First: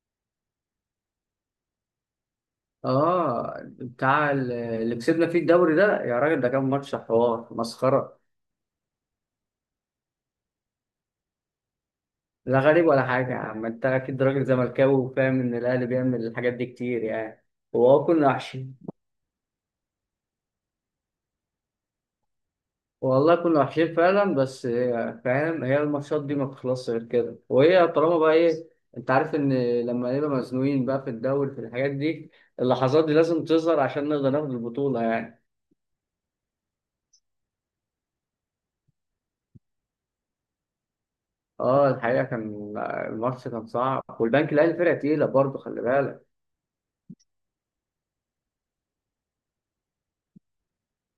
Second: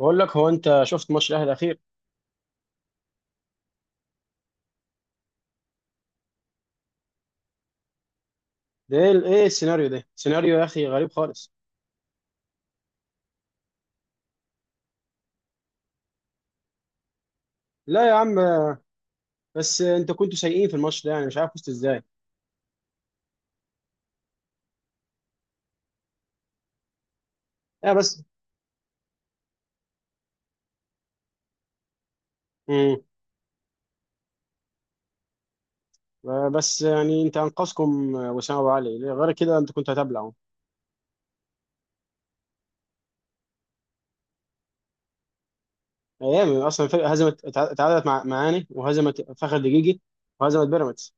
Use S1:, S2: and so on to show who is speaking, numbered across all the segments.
S1: بقول لك، هو انت شفت ماتش الاهلي الاخير؟
S2: اه، بتاع اللي كسبنا فيه الدوري ده، يا راجل ده كان ماتش حوار مسخره.
S1: ده ايه السيناريو؟ ده سيناريو يا اخي غريب خالص.
S2: لا غريب ولا حاجه يا عم، انت اكيد راجل زملكاوي وفاهم ان الاهلي بيعمل الحاجات دي كتير يعني. وهو
S1: لا يا
S2: كنا
S1: عم،
S2: وحشين.
S1: بس انت كنتوا سيئين في الماتش ده، يعني مش عارف فزتوا ازاي.
S2: والله كنا وحشين فعلا، بس فاهم هي الماتشات دي ما بتخلصش غير كده، وهي
S1: اه
S2: طالما
S1: بس.
S2: بقى ايه. انت عارف ان لما نبقى مزنوقين بقى في الدوري في الحاجات دي،
S1: امم
S2: اللحظات دي لازم تظهر عشان نقدر ناخد البطوله يعني.
S1: بس يعني انت انقذكم وسام ابو علي ليه؟ غير كده انت كنت هتبلعوا.
S2: اه الحقيقه، الماتش كان صعب، والبنك الاهلي فرقه تقيله برضه خلي بالك.
S1: ايام اصلا الفرقه هزمت، اتعادلت مع معاني، وهزمت فخر دقيقي، وهزمت بيراميدز.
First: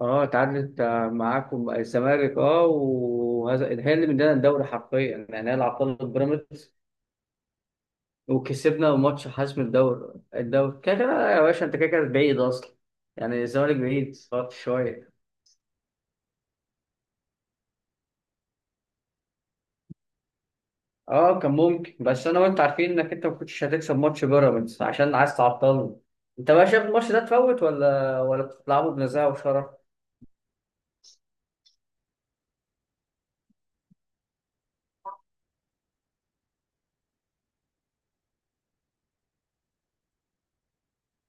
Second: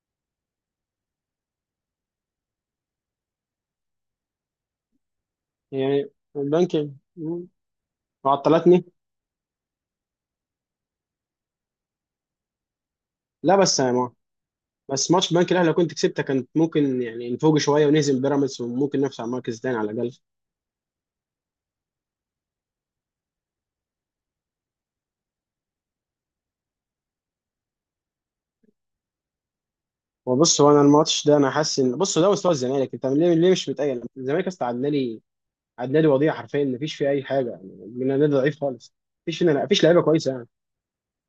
S2: اه تعادلت معاكم الزمالك، اه، وهذا هي اللي مدانا الدوري حرفيا، يعني هي اللي عطلت
S1: يعني البنك،
S2: بيراميدز
S1: مم، وعطلتني.
S2: وكسبنا ماتش حسم الدوري. الدوري كده كده يا باشا، انت كده كده بعيد اصلا، يعني
S1: لا
S2: الزمالك
S1: بس يا ما،
S2: بعيد فرط
S1: بس
S2: شويه.
S1: ماتش البنك الاهلي لو كنت كسبته، كانت ممكن يعني نفوق شويه، ونهزم بيراميدز، وممكن نفس على المركز الثاني على الاقل.
S2: اه كان ممكن، بس انا وانت عارفين انك انت ما كنتش هتكسب ماتش بيراميدز عشان عايز تعطلني. انت بقى شايف الماتش ده تفوت ولا بتلعبه بنزاهه وشرف؟
S1: هو بص، هو انا الماتش ده انا حاسس ان، بص، ده مستوى الزمالك، انت ليه مش متأيل؟ الزمالك اصلا عدى لي. عدى لي وضيع حرفيا، مفيش فيه اي حاجه يعني، من نادي ضعيف خالص. مفيش فينا، مفيش لعيبه كويسه يعني.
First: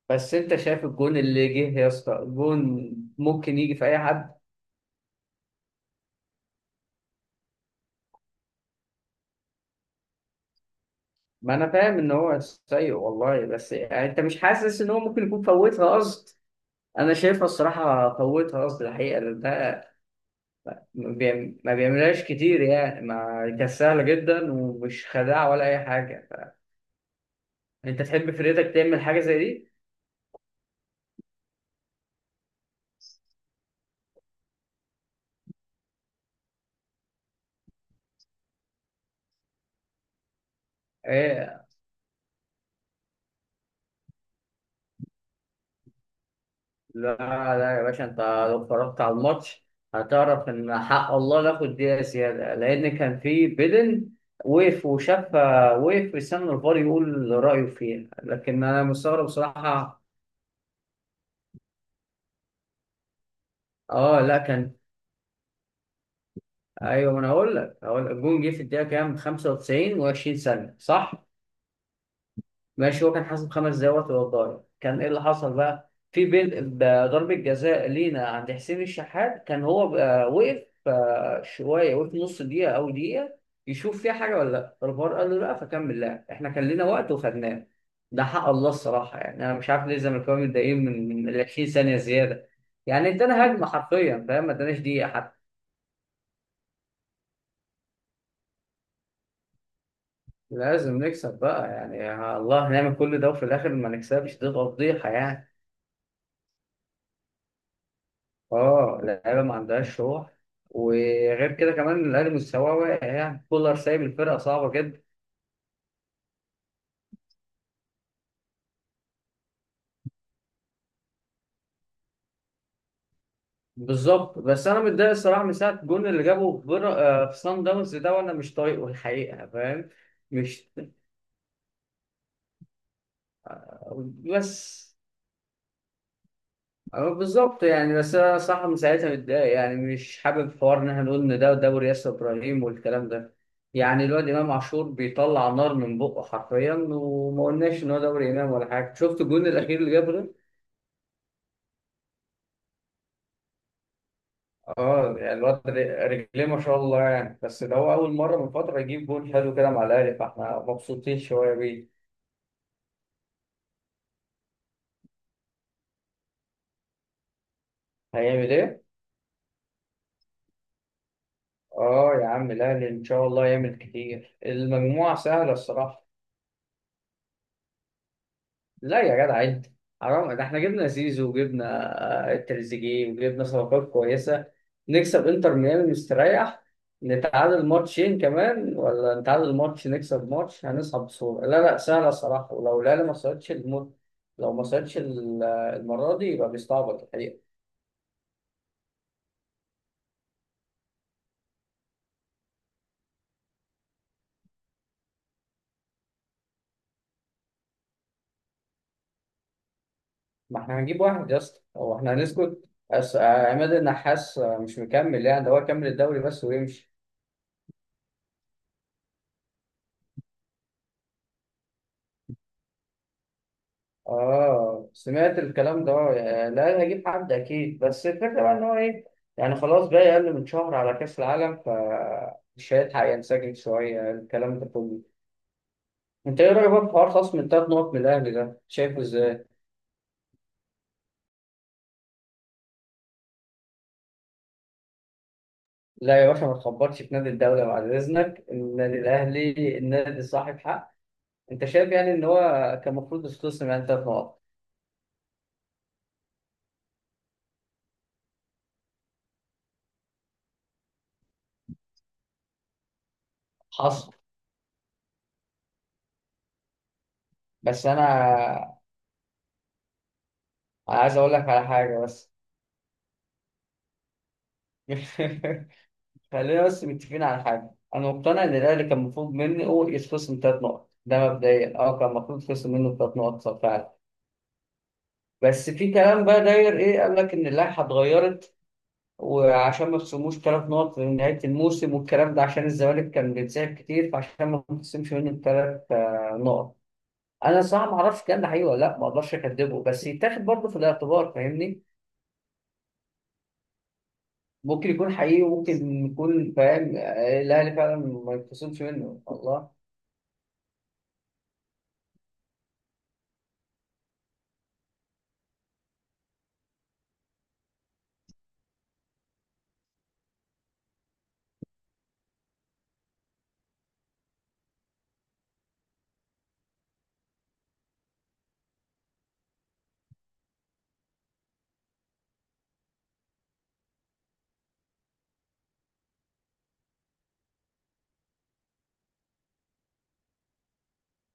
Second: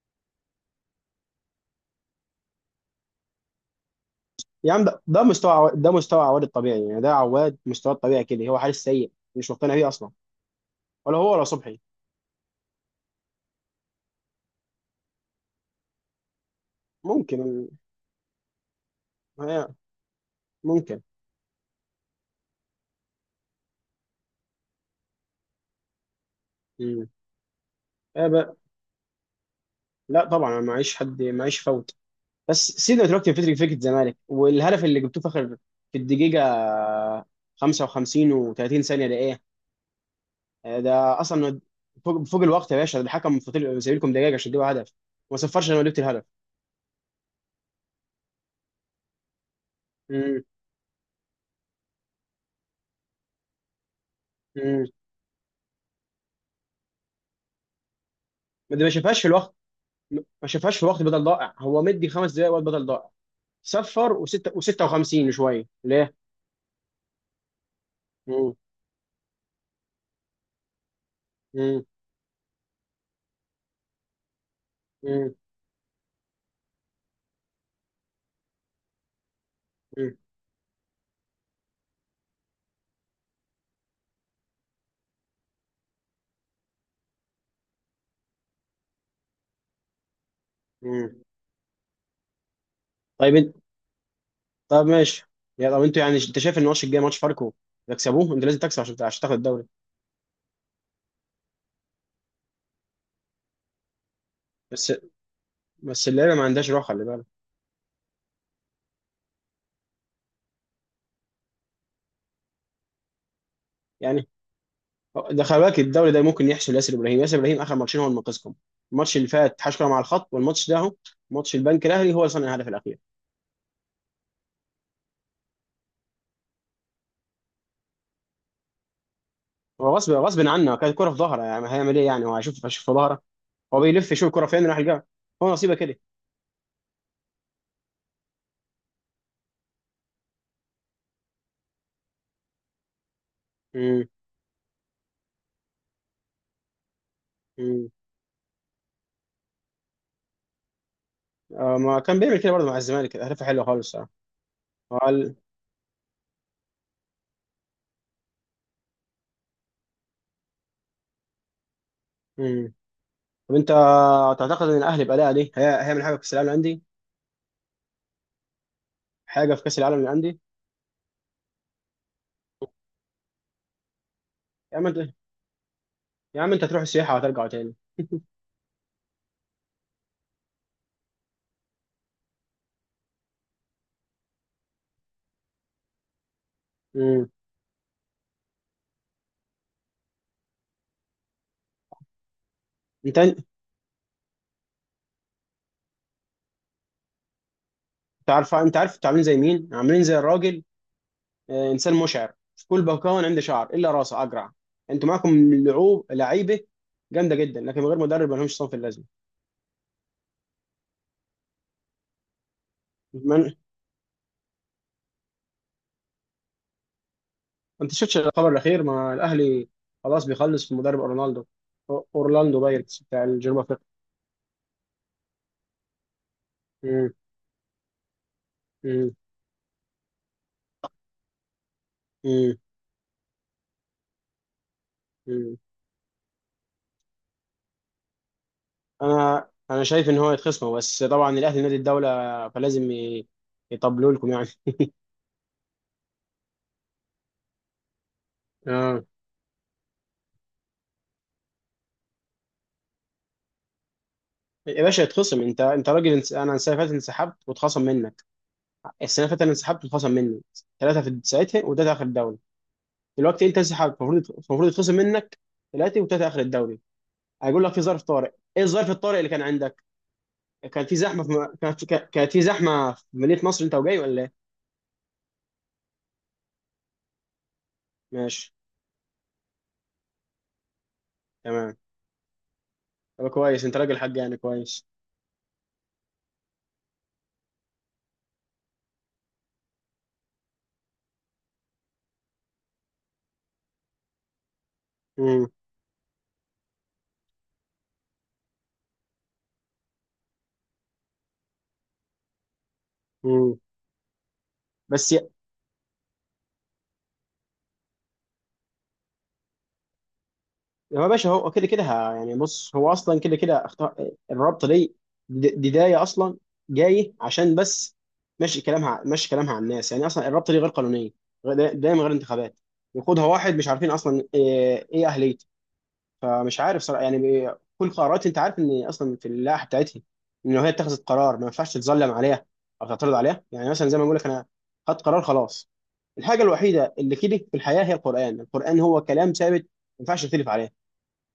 S2: بس انت شايف الجون اللي جه يا اسطى، الجون ممكن يجي في اي حد.
S1: يا عم، ده مستوى ده مستوى عواد الطبيعي، يعني ده عواد مستواه الطبيعي كده، هو حارس سيء مش مقتنع بيه اصلا. ولا هو ولا
S2: ما انا
S1: صبحي.
S2: فاهم ان هو سيء والله، بس يعني انت مش حاسس ان هو ممكن يكون فوتها قصد؟ انا شايفها
S1: ممكن،
S2: الصراحه فوتها قصد الحقيقه، لان
S1: هي-
S2: ده
S1: ممكن.
S2: ما بيعملهاش كتير يعني. ما كانت سهله جدا ومش خداع ولا اي حاجه.
S1: امم
S2: انت
S1: إيه
S2: تحب
S1: بقى؟
S2: فريتك تعمل حاجه زي دي؟
S1: لا طبعا، أنا معيش حد، معيش فوت. بس سيبنا دلوقتي من فكره الزمالك، والهدف اللي جبتوه في اخر، في الدقيقه 55 و30 ثانيه، ده إيه؟ ده اصلا
S2: ايه؟
S1: فوق الوقت يا باشا، ده الحكم فاضل سايبلكم دقايق عشان تجيبوا هدف، وما صفرش لما جبت الهدف.
S2: لا لا يا باشا، انت لو اتفرجت على الماتش
S1: امم
S2: هتعرف ان حق الله ناخد دقيقه زياده، لان كان في بيدن. وقف
S1: امم
S2: وشاف، وقف في السنه الفار يقول رايه فيها، لكن
S1: ما
S2: انا
S1: ده ما شافهاش
S2: مستغرب
S1: في الوقت.
S2: بصراحه.
S1: ما شافهاش في وقت بدل ضائع، هو مدي 5 دقايق وقت بدل ضائع. صفر
S2: اه لا
S1: وستة
S2: كان،
S1: و56 شويه ليه؟
S2: ايوه، ما انا اقول لك، هقول لك الجون جه
S1: امم
S2: في الدقيقه كام؟ 95 و20 ثانيه، صح؟
S1: امم
S2: ماشي، هو كان حاسب خمس دقايق وقت الضايع. كان ايه اللي
S1: امم
S2: حصل بقى في بين ضربه جزاء لينا عند حسين الشحات، كان هو
S1: امم
S2: بقى وقف شويه، وقف نص دقيقه او دقيقه يشوف فيها حاجه ولا لا. الفار قال له لا فكمل لعب، احنا كان لنا وقت وخدناه. ده حق الله الصراحه، يعني انا مش عارف ليه الزملكاويه متضايقين من
S1: امم
S2: من ال 20 ثانيه زياده. يعني
S1: طيب
S2: ادانا
S1: انت،
S2: هجمه حرفيا، فاهم؟ ما اداناش
S1: طب ماشي،
S2: دقيقه.
S1: يا طب انتوا، يعني انت شايف ان الماتش الجاي ماتش فاركو تكسبوه؟ انت لازم تكسب عشان تاخد الدوري.
S2: لازم نكسب بقى يعني، يا الله نعمل كل ده وفي الاخر ما نكسبش، دي
S1: بس
S2: تفضيحه يعني.
S1: بس اللعيبه ما عندهاش روح، خلي بالك.
S2: اه، اللعيبه ما عندهاش روح، وغير كده كمان الاهلي مستواه واقع، يعني كولر سايب
S1: يعني
S2: الفرقه صعبه جدا.
S1: ده، خلي بالك، الدوري ده ممكن يحسب ياسر ابراهيم، اخر ماتشين هو اللي منقذكم. الماتش اللي فات حشكله مع الخط، والماتش ده اهو. ماتش البنك الاهلي، هو اللي صنع الهدف الاخير.
S2: بالظبط، بس انا متضايق الصراحه من ساعه الجون اللي جابه في بر... آه، في صن داونز ده، وانا مش طايقه الحقيقه، فاهم؟
S1: هو غصب غصب
S2: مش
S1: عنه، كانت كرة في ظهره، يعني هيعمل ايه يعني؟ هو هيشوف في ظهره؟ هو بيلف يشوف الكرة فين، راح
S2: بس
S1: يلقاها. هو نصيبه كده.
S2: أه، بالظبط يعني. بس انا صح من ساعتها متضايق، يعني مش حابب حوار ان احنا نقول ان ده دوري ياسر ابراهيم والكلام ده.
S1: امم
S2: يعني الواد امام عاشور بيطلع نار من بقه حرفيا، وما قلناش
S1: امم
S2: ان هو دوري امام ولا حاجه. شفت الجون الاخير اللي جابه ده؟
S1: ما كان بيعمل كده برضه مع الزمالك، اهدافه حلوه خالص. آه.
S2: اه، يعني
S1: قال.
S2: الواد رجليه ما شاء الله يعني، بس ده هو اول مره من فتره يجيب جون حلو كده مع الاهلي، فاحنا مبسوطين شويه بيه.
S1: امم طب انت تعتقد ان الاهلي باداء دي، هيعمل حاجه في كاس العالم للانديه؟
S2: هيعمل ايه؟
S1: حاجه في كاس العالم للانديه.
S2: اه يا عم الاهلي ان شاء الله يعمل كتير،
S1: يا عم انت
S2: المجموعه سهله الصراحه.
S1: يا عم انت تروح السياحه وترجع تاني.
S2: لا يا جدع انت، حرام، ده احنا جبنا زيزو وجبنا تريزيجيه وجبنا صفقات كويسه. نكسب انتر ميامي مستريح،
S1: امم
S2: نتعادل ماتشين كمان ولا نتعادل ماتش نكسب ماتش، هنصعد بسهوله. لا لا سهله الصراحه، ولو لا لا ما
S1: انت
S2: صعدش لو ما صعدش المره دي يبقى بيستعبط الحقيقه.
S1: تعرف، انت عارف انتوا عاملين زي مين؟ عاملين زي الراجل. انسان مشعر، في كل، بكون عنده شعر الا راسه اجرع. انتوا معاكم لعوب، لعيبه جامده جدا، لكن من غير مدرب ما لهمش، صنف اللازمه.
S2: ما احنا هنجيب واحد يا اسطى، هو احنا هنسكت؟
S1: ما
S2: عماد النحاس مش مكمل يعني، ده هو كمل الدوري بس ويمشي.
S1: انت شفتش الخبر الاخير؟ ما الاهلي، خلاص بيخلص في مدرب اورلاندو، اورلاندو بايرتس بتاع الجنوب افريقيا.
S2: اه سمعت الكلام ده، يعني لا أنا هجيب
S1: مم،
S2: حد اكيد، بس الفكره بقى ان هو ايه.
S1: مم،
S2: يعني خلاص بقى اقل من شهر على كاس العالم،
S1: مم،
S2: فمش هيلحق ينسجم شويه الكلام ده كله.
S1: مم.
S2: انت ايه رايك بقى في حوار خصم التلات نقط من الاهلي ده، شايفه ازاي؟
S1: انا شايف ان هو يتخصموا، بس طبعا الاهلي نادي الدوله، فلازم يطبلوا لكم يعني.
S2: لا يا باشا، ما تخبطش في نادي الدوله بعد اذنك، النادي
S1: اه
S2: الاهلي النادي صاحب حق. انت شايف يعني ان هو كان المفروض يتخصم يعني تلات نقط؟
S1: يا باشا، يتخصم، انت راجل، انا السنه اللي فاتت انسحبت واتخصم منك. السنه اللي فاتت انا انسحبت واتخصم مني ثلاثه في ساعتها، وده اخر الدوري. دلوقتي انت انسحبت،
S2: حصل.
S1: المفروض يتخصم منك ثلاثه، وثلاثه اخر الدوري. هيقول لك في
S2: بس
S1: ظرف
S2: انا
S1: طارئ. ايه الظرف الطارئ اللي كان عندك؟ كان في
S2: عايز
S1: زحمه في،
S2: اقول لك على حاجه،
S1: كانت
S2: بس.
S1: في زحمه في مدينه نصر انت وجاي ولا ايه؟
S2: خلينا بس متفقين على حاجة، أنا مقتنع
S1: ماشي،
S2: إن الأهلي كان المفروض مني هو يتخصم تلات نقط، ده
S1: تمام،
S2: مبدئيا. أه كان المفروض يتخصم منه تلات
S1: طب
S2: نقط صح،
S1: كويس، انت
S2: فعلا.
S1: راجل حق يعني، كويس.
S2: بس في كلام بقى داير، إيه قال لك إن اللائحة اتغيرت؟ وعشان ما يخصموش تلات نقط في نهاية الموسم والكلام ده، عشان الزمالك كان بيتسحب كتير، فعشان ما يتخصمش منه
S1: امم
S2: التلات نقط. أنا صراحة ما أعرفش الكلام ده حقيقي ولا لأ، ما أقدرش أكدبه، بس يتاخد برضه في الاعتبار، فاهمني؟
S1: امم
S2: ممكن
S1: بس
S2: يكون حقيقي وممكن يكون فاهم الأهلي فعلا ما يتخصمش منه الله.
S1: هو يا باشا، هو كده كده، يعني بص، هو اصلا كده كده اختار الرابطه دي. بدايه اصلا جاي عشان بس ماشي كلامها، ماشي كلامها على الناس يعني، اصلا الرابطه دي غير قانونيه. دايما غير انتخابات، يقودها واحد مش عارفين اصلا ايه اهليته. فمش عارف صراحه يعني، كل قرارات، انت عارف ان اصلا في اللائحه بتاعتها ان هي اتخذت قرار ما ينفعش تتظلم عليها او تعترض عليها، يعني مثلا زي ما بقول لك، انا خدت قرار خلاص. الحاجه الوحيده اللي كده في الحياه هي القران. القران هو كلام ثابت، ما ينفعش تختلف عليه.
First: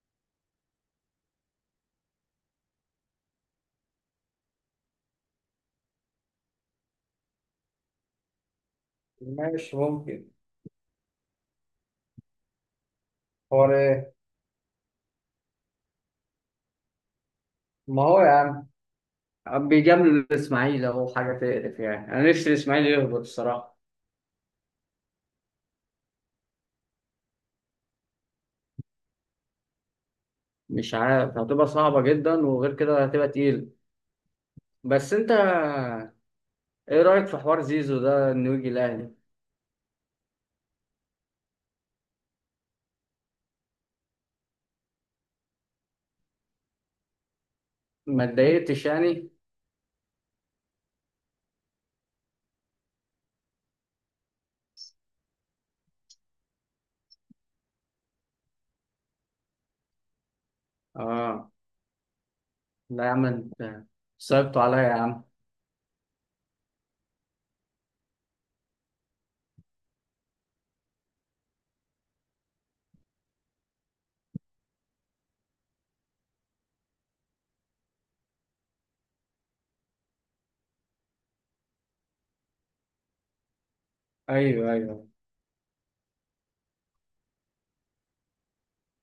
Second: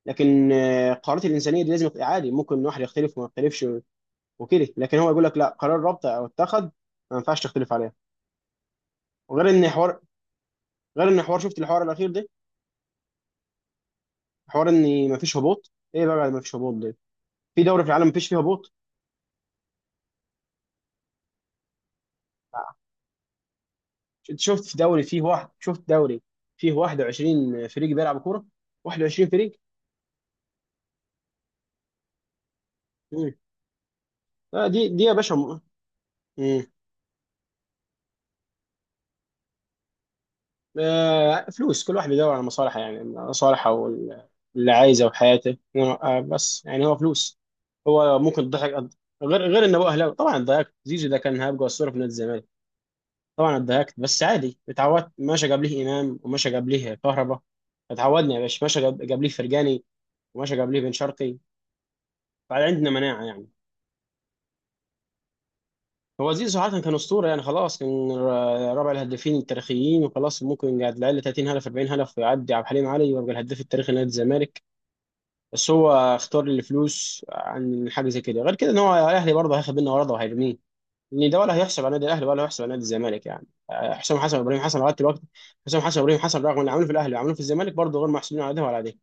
S1: لكن القرارات الانسانيه دي لازم تبقى عادي، ممكن واحد يختلف وما يختلفش وكده. لكن هو يقول لك لا، قرار ربط او اتخذ، ما ينفعش تختلف عليه. وغير ان
S2: ماشي
S1: حوار
S2: ممكن.
S1: غير ان حوار، شفت الحوار الاخير ده؟
S2: هو ليه؟
S1: حوار ان ما فيش هبوط، ايه بقى ما فيش هبوط ده؟ في دوري في
S2: ما
S1: العالم ما
S2: هو
S1: فيش فيه
S2: يا
S1: هبوط.
S2: عم بيجامل الاسماعيلي اهو، حاجه تقرف يعني، انا نفسي الاسماعيلي يهبط الصراحه.
S1: انت شفت في دوري فيه واحد؟ شفت دوري فيه 21 فريق بيلعب كوره، 21 فريق.
S2: مش عارف، هتبقى صعبه جدا، وغير كده هتبقى
S1: مم.
S2: تقيل.
S1: دي
S2: بس
S1: يا
S2: انت
S1: باشا، مم.
S2: ايه رايك في حوار زيزو ده، انه يجي الاهلي؟
S1: فلوس، كل واحد بيدور على مصالحه يعني، مصالحه وال- اللي عايزه وحياته. بس يعني هو فلوس. هو
S2: ما
S1: ممكن تضحك.
S2: اتضايقتش يعني.
S1: غير انه هو اهلاوي طبعا اتضايقت، زيزو ده كان هيبقى اسطوره في نادي الزمالك. طبعا اتضايقت، بس عادي اتعودت، ماشي جاب ليه امام، وماشي جاب ليه كهربا. اتعودنا يا باشا، ماشي جاب ليه فرجاني، وماشي جاب ليه بن شرقي.
S2: اه
S1: فعندنا
S2: لا يا
S1: مناعه
S2: عم
S1: يعني.
S2: انت، صعبتوا عليا يا عم.
S1: هو زيزو صراحه كان اسطوره يعني، خلاص كان رابع الهدافين التاريخيين، وخلاص ممكن يقعد العيال 30 هدف، 40 هدف، ويعدي عبد الحليم علي ويبقى الهداف التاريخي لنادي الزمالك. بس هو اختار الفلوس عن حاجه زي كده، غير كده ان هو الاهلي برضه هياخد منه عرضه وهيرميه. ان ده ولا هيحسب على نادي الاهلي ولا هيحسب على نادي الزمالك يعني، حسام حسن وابراهيم
S2: ايوه،
S1: حسن لغايه
S2: ايوه،
S1: دلوقتي. حسام حسن وابراهيم حسن رغم اللي عملوه في الاهلي وعملوه في الزمالك، برضه غير محسوبين على ده ولا على ده.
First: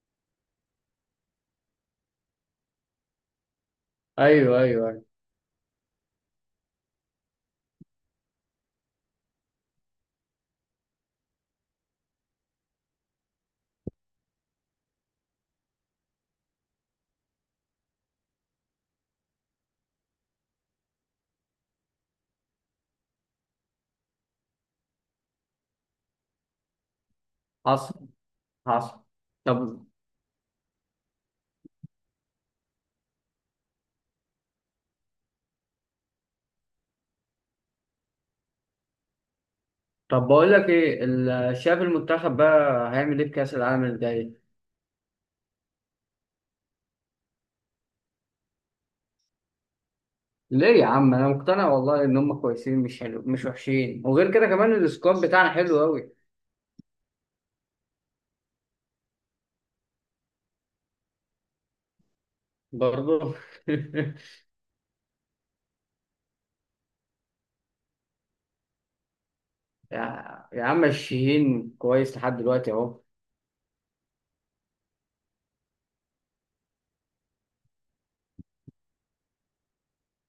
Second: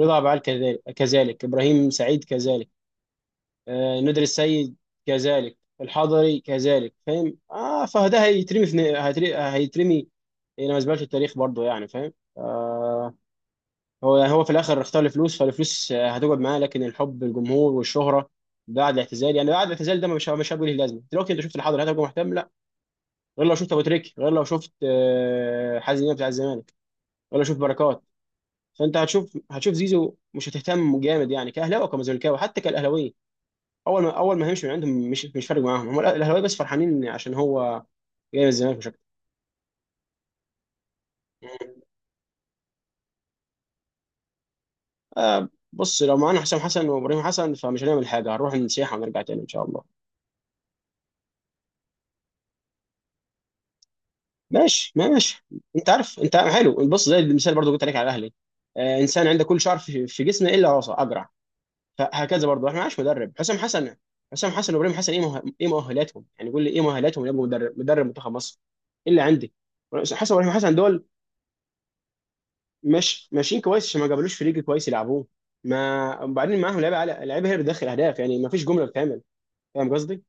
S1: رضا أبو علي كذلك، كذلك ابراهيم سعيد كذلك، ندر
S2: ايوه،
S1: السيد
S2: ايوه، ايوه.
S1: كذلك، الحضري كذلك، فاهم؟ اه، فده هيترمي في هيترمي هيترمي الى مزبله التاريخ برضه يعني، فاهم؟ آه. هو يعني، هو في الاخر اختار الفلوس، فالفلوس هتقعد معاه، لكن الحب، الجمهور، والشهره بعد الاعتزال يعني، بعد الاعتزال ده مش هيبقى ليه لازمه، دلوقتي انت شفت الحاضر هتبقى مهتم؟ لا، غير لو شفت ابو تريكه، غير لو شفت حازم امام بتاع الزمالك، غير لو شفت
S2: حصل،
S1: بركات. فانت
S2: حصل.
S1: هتشوف
S2: طب،
S1: زيزو مش هتهتم جامد يعني، كاهلاوي وكمزملكاوي، حتى كالاهلاوي. اول ما هيمشي من عندهم مش فارق معاهم، هم الاهلاوي بس فرحانين عشان هو جاي من الزمالك مش اكتر.
S2: طب بقول لك ايه شايف المنتخب بقى هيعمل ايه في كاس العالم الجاي؟
S1: بص لو معانا حسام حسن وابراهيم حسن، فمش هنعمل حاجه، هنروح نسيحه ونرجع تاني ان شاء الله.
S2: ليه يا عم، انا مقتنع والله ان هم كويسين، مش حلو مش وحشين، وغير كده كمان
S1: ماشي
S2: السكواد
S1: ماشي
S2: بتاعنا حلو
S1: انت
S2: قوي.
S1: عارف، انت حلو بص، زي المثال برضو قلت عليك على الاهلي. آه، انسان عنده كل شعر في جسمه الا راسه اجرع. فهكذا برضو احنا معناش مدرب.
S2: برضه.
S1: حسام حسن، حسام حسن وابراهيم حسن ايه، ايه مؤهلاتهم يعني؟ قول لي ايه مؤهلاتهم يبقوا مدرب منتخب مصر؟ ايه اللي عندي؟ حسن
S2: يا
S1: وابراهيم
S2: يا
S1: حسن
S2: عم
S1: دول
S2: الشهين كويس لحد دلوقتي اهو.
S1: مش ماشيين كويس، عشان ما جابلوش فريق كويس يلعبوه. ما، وبعدين معاهم لعيبه على لعيبه هي اللي بتدخل اهداف يعني، ما فيش جمله بتتعمل. فاهم قصدي؟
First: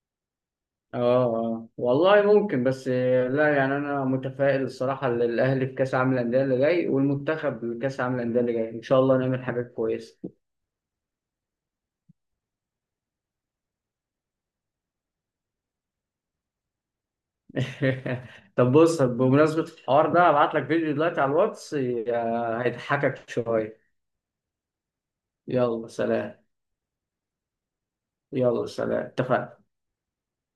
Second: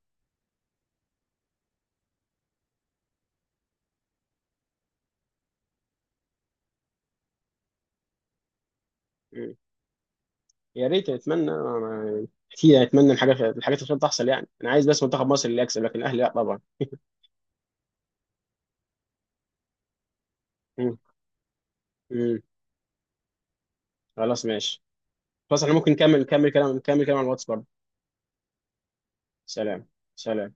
S2: اه، آه. والله ممكن، بس لا يعني انا متفائل الصراحه للاهلي في كاس عالم الانديه اللي جاي، والمنتخب لكاس عالم الانديه اللي جاي ان شاء الله نعمل حاجات كويسه.
S1: يا ريت، اتمنى أنا كتير، اتمنى الحاجات الخير تحصل يعني، انا عايز بس منتخب مصر اللي يكسب، لكن الاهلي لا طبعا.
S2: طب بص، بمناسبه الحوار ده هبعت لك فيديو
S1: مم.
S2: دلوقتي على الواتس،
S1: مم.
S2: هيضحكك شويه.
S1: خلاص ماشي. خلاص احنا
S2: يلا
S1: ممكن نكمل
S2: سلام.
S1: نكمل كلام نكمل كلام على الواتس برضه.
S2: يلا سلام، اتفقنا.
S1: سلام. سلام.